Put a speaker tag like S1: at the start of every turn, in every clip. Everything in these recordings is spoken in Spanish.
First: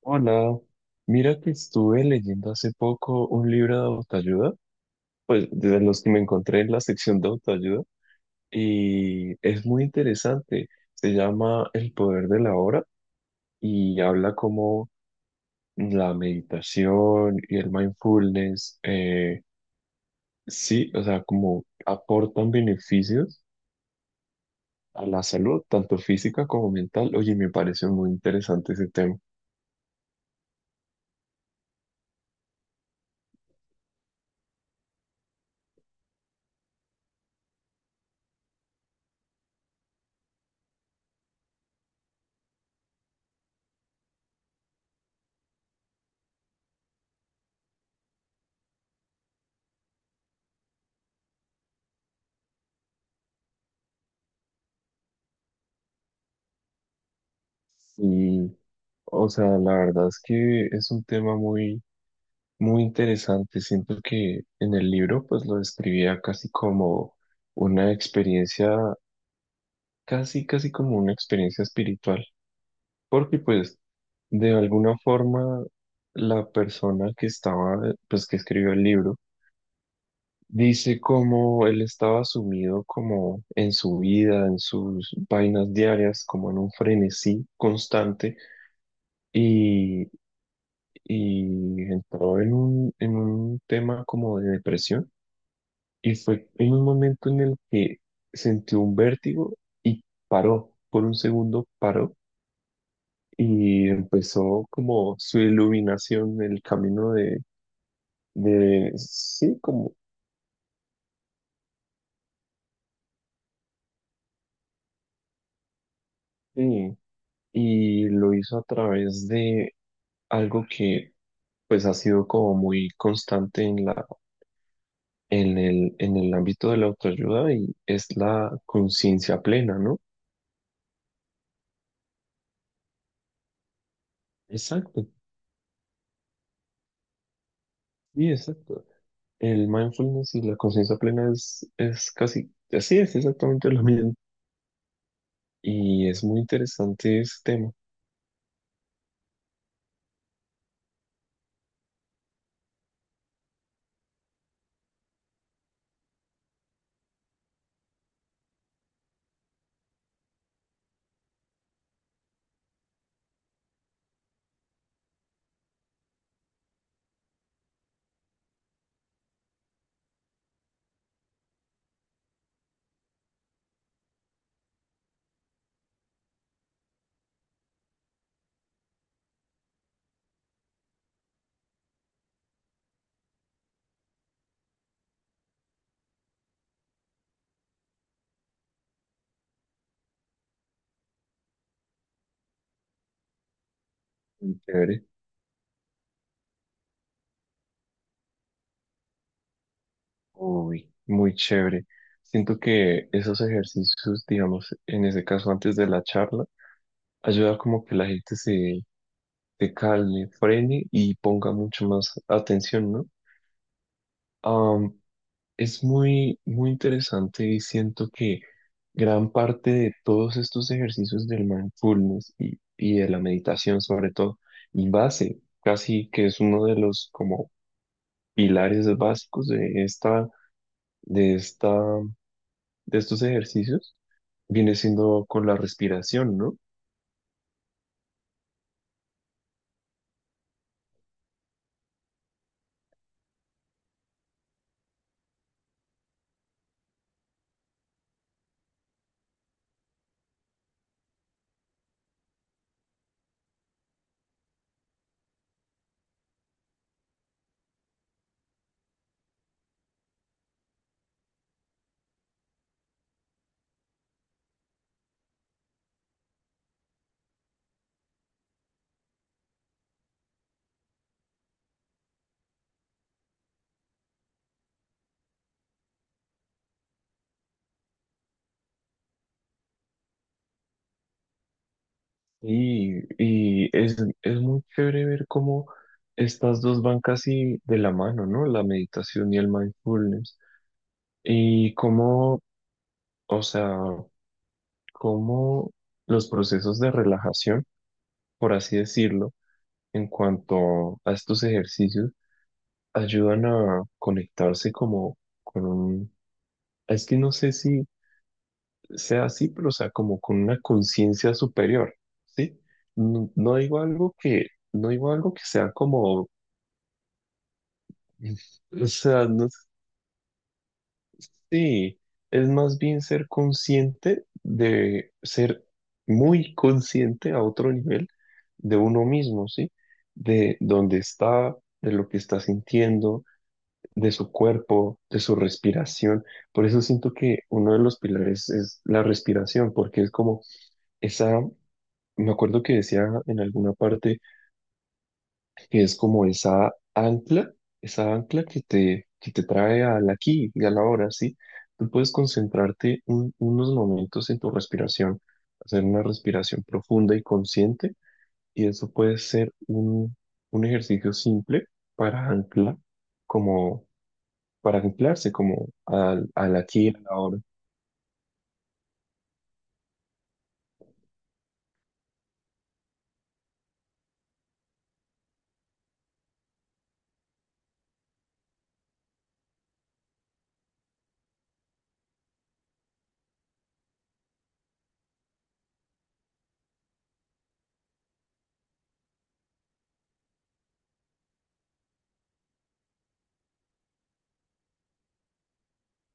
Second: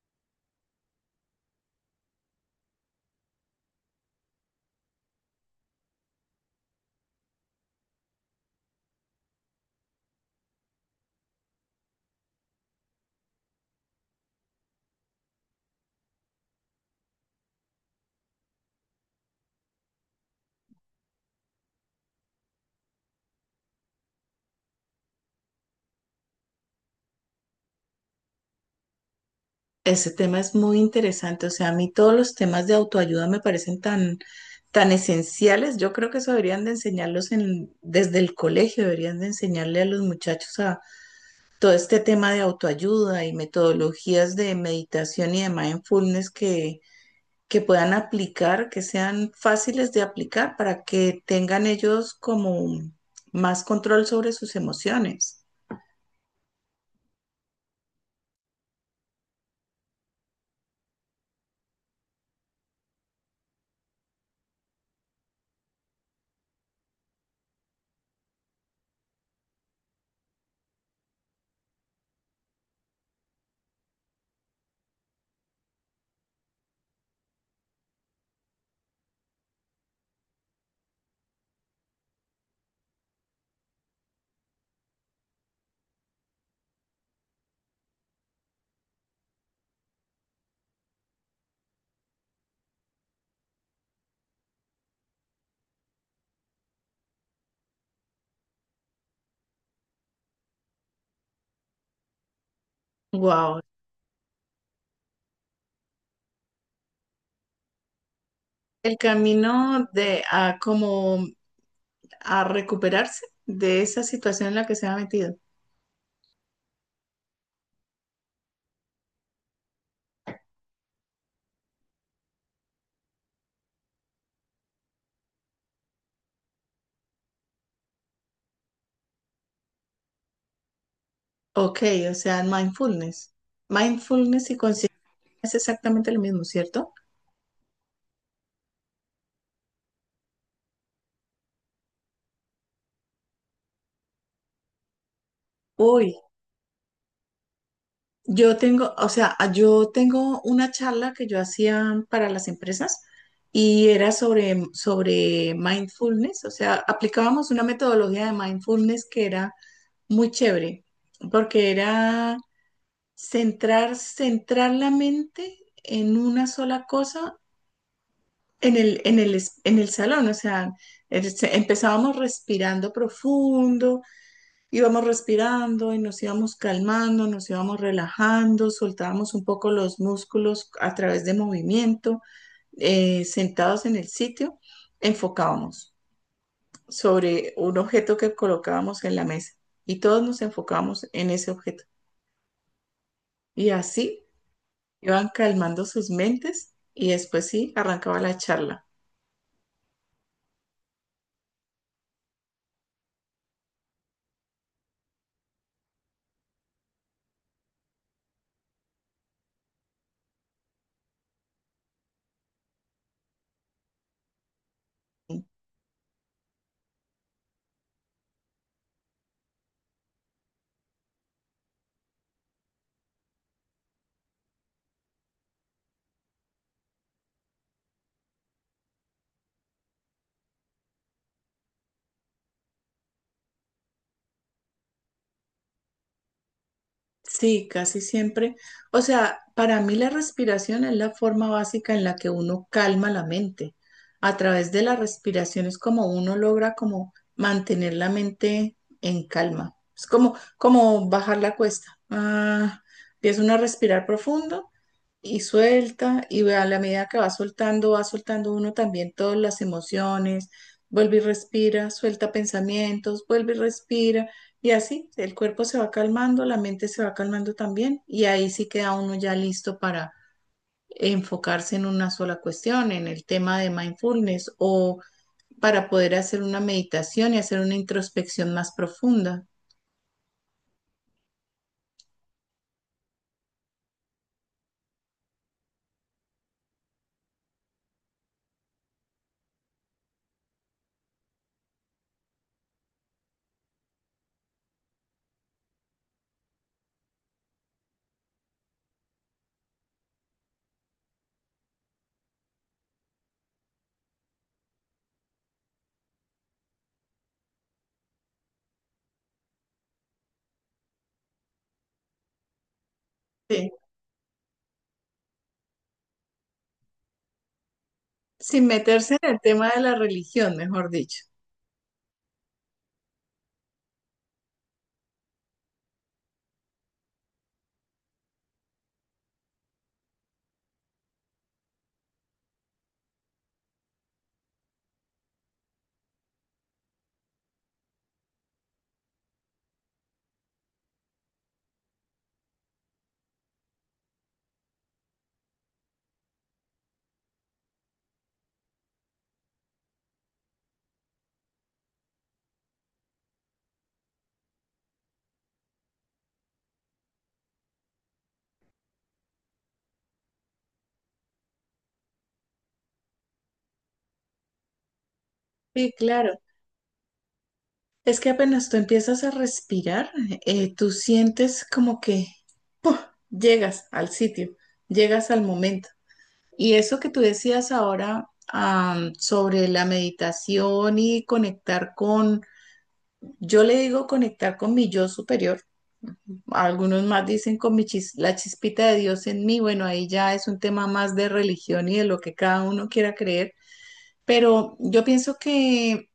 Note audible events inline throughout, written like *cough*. S1: Hola, mira que estuve leyendo hace poco un libro de autoayuda, pues de los que me encontré en la sección de autoayuda, y es muy interesante. Se llama El poder de la hora y habla como la meditación y el mindfulness, sí, o sea, como aportan beneficios a la salud, tanto física como mental. Oye, me pareció muy interesante ese tema.
S2: Ese tema es muy interesante, o sea, a mí todos los temas de autoayuda me parecen tan esenciales. Yo creo que eso deberían de enseñarlos en, desde el colegio, deberían de enseñarle a los muchachos a todo este tema de autoayuda y metodologías de meditación y de mindfulness que puedan aplicar, que sean fáciles de aplicar para que tengan ellos como más control sobre sus emociones.
S1: Y, o sea, la verdad es que es un tema muy interesante, siento que en el libro pues lo describía casi como una experiencia, casi casi como una experiencia espiritual, porque pues de alguna forma la persona que estaba, pues que escribió el libro, dice como él estaba sumido como en su vida, en sus vainas diarias, como en un frenesí constante y, y entró en un tema como de depresión. Y fue en un momento en el que sintió un vértigo y paró, por un segundo paró
S2: Wow.
S1: y empezó como su iluminación, el camino de
S2: El
S1: sí,
S2: camino
S1: como,
S2: de a como a recuperarse de esa situación en la que se ha metido.
S1: sí, y lo hizo a través de algo que pues ha sido como muy constante en el ámbito de la autoayuda y es la conciencia plena, ¿no?
S2: Ok, o sea, mindfulness. Mindfulness y conciencia
S1: Exacto,
S2: es exactamente lo mismo, ¿cierto?
S1: sí, exacto. El mindfulness y la conciencia plena es casi, así es exactamente lo mismo. Y
S2: Uy,
S1: es muy interesante ese tema.
S2: yo tengo, o sea, yo tengo una charla que yo hacía para las empresas y era sobre mindfulness, o sea, aplicábamos una metodología de mindfulness que era muy chévere, porque era. Centrar, centrar la mente en una sola cosa en en el salón. O sea, empezábamos respirando profundo, íbamos respirando y nos íbamos calmando, nos íbamos relajando, soltábamos un poco los músculos a través de movimiento, sentados en el sitio, enfocábamos sobre un objeto que colocábamos en la mesa y todos nos enfocábamos en ese objeto. Y así.
S1: Muy chévere.
S2: Iban calmando sus mentes y después sí, arrancaba la charla.
S1: Uy, muy chévere. Siento que esos ejercicios, digamos, en ese caso antes de la charla, ayuda como que la gente se calme, frene y ponga mucho más atención, ¿no? Am, Es muy, muy interesante y siento que gran parte de todos estos ejercicios del mindfulness y de la meditación sobre todo, y base, casi que es uno de los como pilares básicos de de esta, estos ejercicios, viene siendo con la respiración, ¿no?
S2: Sí, casi siempre. O sea, para mí la respiración es la forma básica en la que uno calma la mente. A través de la respiración es como uno logra como mantener la mente en calma. Es como, como bajar la cuesta. Ah, empieza uno a respirar profundo y suelta, y a la medida que va soltando uno también todas las emociones, vuelve y respira, suelta pensamientos, vuelve y respira, y así el cuerpo se va calmando, la mente se va calmando también, y ahí sí queda uno ya listo para enfocarse en una sola cuestión, en el tema de mindfulness o para poder hacer una meditación y hacer una introspección más profunda.
S1: Y, y es muy chévere ver cómo estas dos van casi de la mano, ¿no? La meditación y el mindfulness. Y cómo O sea, cómo los procesos de relajación, por así decirlo, en cuanto a estos ejercicios, ayudan a conectarse como con un, es que no sé si sea así, pero o sea, como con una conciencia superior, ¿sí? No, no
S2: Sí,
S1: digo algo que, no digo algo que sea como,
S2: sin
S1: *laughs* o
S2: meterse
S1: sea,
S2: en el
S1: no.
S2: tema de la religión, mejor dicho.
S1: Sí, es más bien ser consciente de ser muy consciente a otro nivel de uno mismo, ¿sí? De dónde está, de lo que está sintiendo, de su cuerpo, de su respiración. Por eso siento que uno de los pilares es la respiración, porque es como esa, me acuerdo que decía en alguna parte que es como esa ancla que te trae al aquí y a la hora, ¿sí? Tú puedes concentrarte unos momentos en tu respiración, hacer una respiración profunda y consciente, y eso puede ser un ejercicio simple para anclar, como para anclarse como
S2: Sí,
S1: al,
S2: claro.
S1: al aquí y a la hora.
S2: Es que apenas tú empiezas a respirar, tú sientes como que llegas al sitio, llegas al momento. Y eso que tú decías ahora, sobre la meditación y conectar con, yo le digo conectar con mi yo superior, algunos más dicen con la chispita de Dios en mí, bueno, ahí ya es un tema más de religión y de lo que cada uno quiera creer, pero yo pienso que.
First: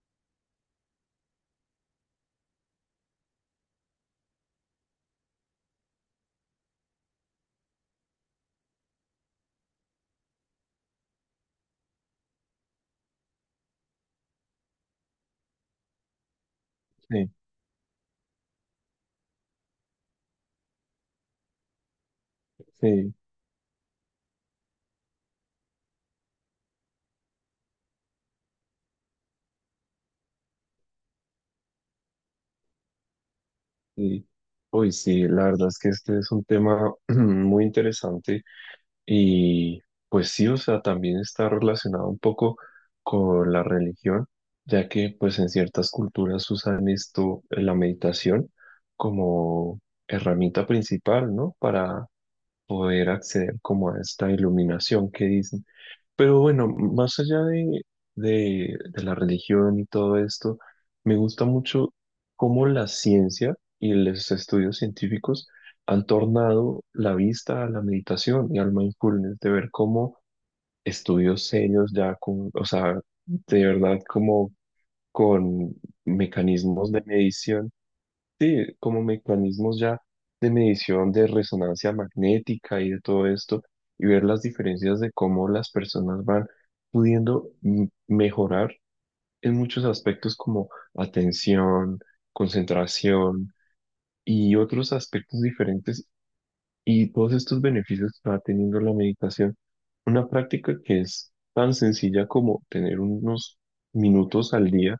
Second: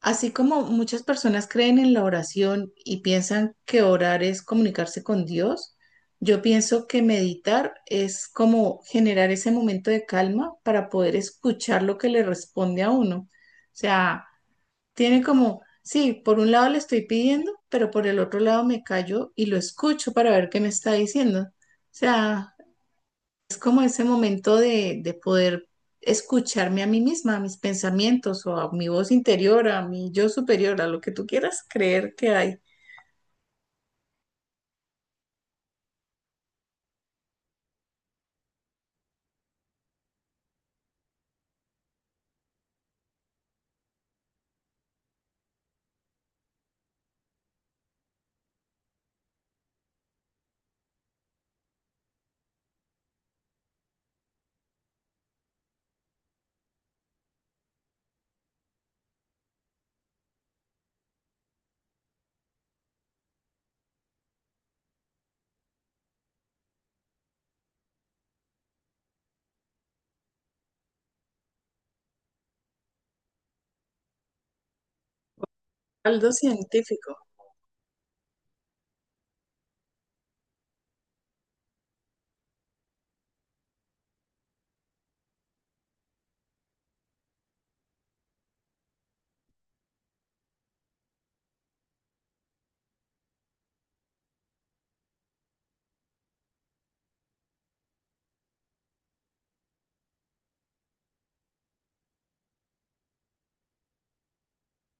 S2: Así como muchas personas creen en la oración y piensan que orar es comunicarse con Dios, yo pienso que meditar es como generar ese momento de calma para poder escuchar lo que le responde a uno. O sea, tiene como, sí, por un lado le estoy
S1: Sí,
S2: pidiendo, pero por el otro lado me callo y lo escucho para ver qué me está diciendo. O sea,
S1: sí,
S2: es como ese momento de poder escucharme a mí misma, a mis pensamientos o a mi voz interior, a mi yo superior, a lo que tú quieras creer que hay.
S1: sí. Uy, sí, la verdad es que este es un tema *clears throat* muy interesante. Y pues sí, o sea, también está relacionado un poco con la religión, ya que pues en ciertas culturas usan esto, la meditación, como herramienta principal, ¿no? Para poder acceder como a esta iluminación que dicen. Pero bueno, más allá de, de la religión y todo esto, me gusta mucho cómo la ciencia y los estudios científicos han tornado la vista a la meditación y al mindfulness, de ver cómo estudios serios ya con, o sea, de verdad como con
S2: Algo
S1: mecanismos de
S2: científico.
S1: medición. Sí, como mecanismos ya de medición de resonancia magnética y de todo esto, y ver las diferencias de cómo las personas van pudiendo mejorar en muchos aspectos como atención, concentración y otros aspectos diferentes, y todos estos beneficios que va teniendo la meditación. Una práctica que es tan sencilla como tener unos minutos al día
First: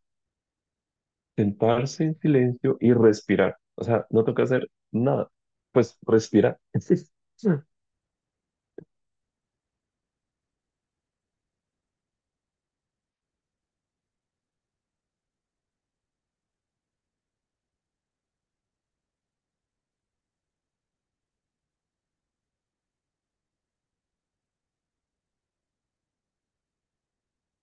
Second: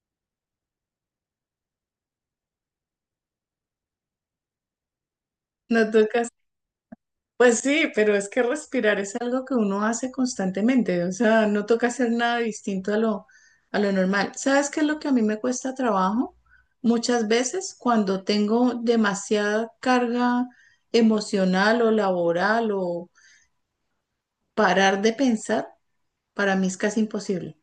S1: sentarse en silencio y respirar. O sea, no toca hacer nada.
S2: No
S1: Pues
S2: tocas.
S1: respirar. *laughs*
S2: Pues sí, pero es que respirar es algo que uno hace constantemente, o sea, no toca hacer nada distinto a a lo normal. ¿Sabes qué es lo que a mí me cuesta trabajo? Muchas veces cuando tengo demasiada carga emocional o laboral o parar de pensar, para mí es casi imposible.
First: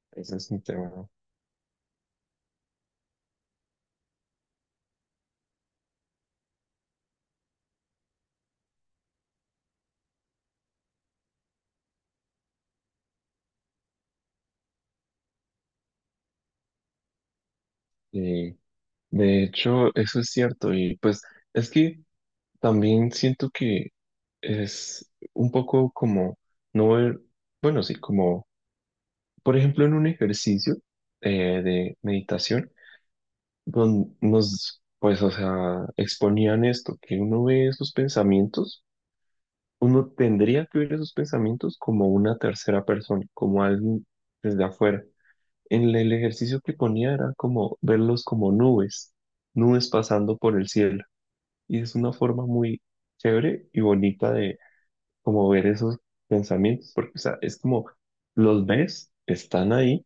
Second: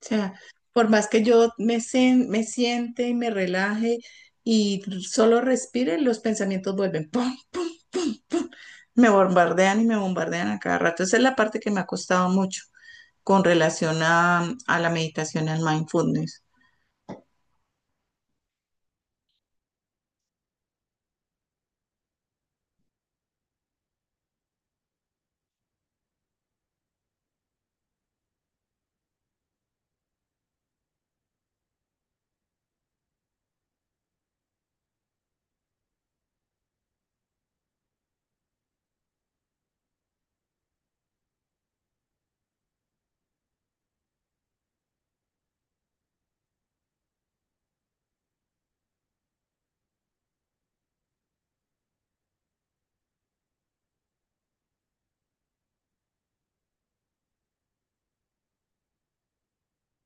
S2: O sea,
S1: Ese es un
S2: por
S1: tema,
S2: más
S1: ¿no?
S2: que yo me siente y me relaje y solo respire, los pensamientos vuelven. ¡Pum! Me bombardean y me bombardean a cada rato. Esa es la parte que me ha costado mucho con relación a la meditación, al mindfulness.
S1: Y de hecho, eso es cierto. Y pues es que también siento que es un poco como no ver, bueno, sí, como, por ejemplo, en un ejercicio de meditación, donde nos, pues, o sea, exponían esto, que uno ve esos pensamientos, uno tendría que ver esos pensamientos como una tercera persona, como alguien desde afuera. En el ejercicio que ponía era como verlos como nubes, nubes pasando por el cielo. Y es una forma muy chévere y bonita de como ver esos pensamientos, porque o sea, es como los ves, están ahí,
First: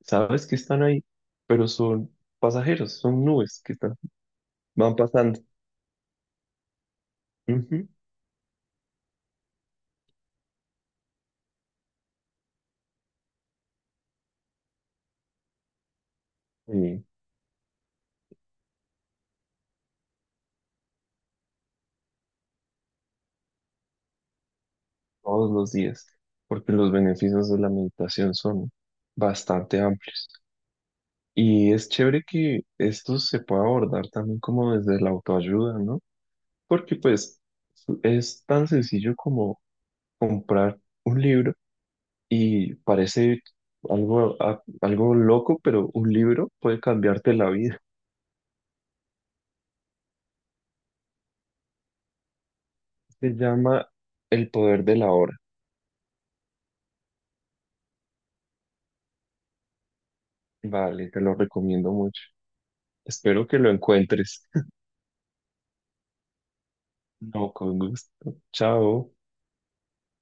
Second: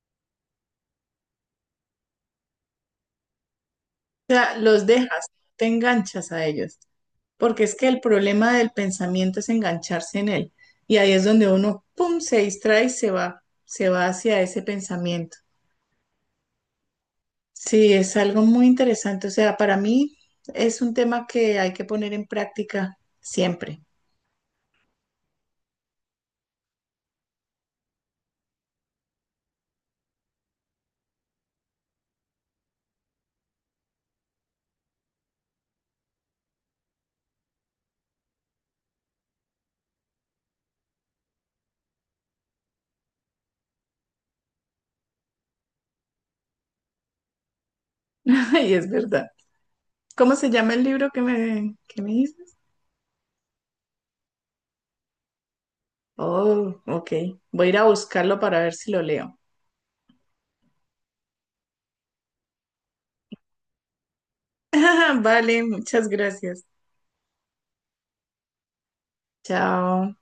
S1: sabes que están ahí, pero son pasajeros, son nubes que están,
S2: O sea, los
S1: van
S2: dejas,
S1: pasando.
S2: te enganchas a ellos, porque es que
S1: Ujú.
S2: el problema del pensamiento es engancharse en él. Y ahí es donde uno, pum, se distrae y se va hacia ese pensamiento.
S1: Sí.
S2: Sí, es algo muy interesante. O sea, para mí es un tema que hay que poner en práctica siempre.
S1: Todos los días, porque los beneficios de la meditación son bastante amplios. Y es chévere que esto se pueda abordar también como desde la autoayuda, ¿no? Porque pues es tan sencillo como comprar un libro y parece algo, algo loco, pero un libro puede cambiarte la vida.
S2: *laughs* Y es verdad. ¿Cómo se llama el libro que que me dices?
S1: Se llama El poder de la hora.
S2: Oh, ok. Voy a ir a buscarlo para ver si lo leo.
S1: Vale, te lo recomiendo mucho. Espero que lo encuentres. *laughs*
S2: *laughs* Vale, muchas gracias.
S1: No, con gusto. Chao.
S2: Chao.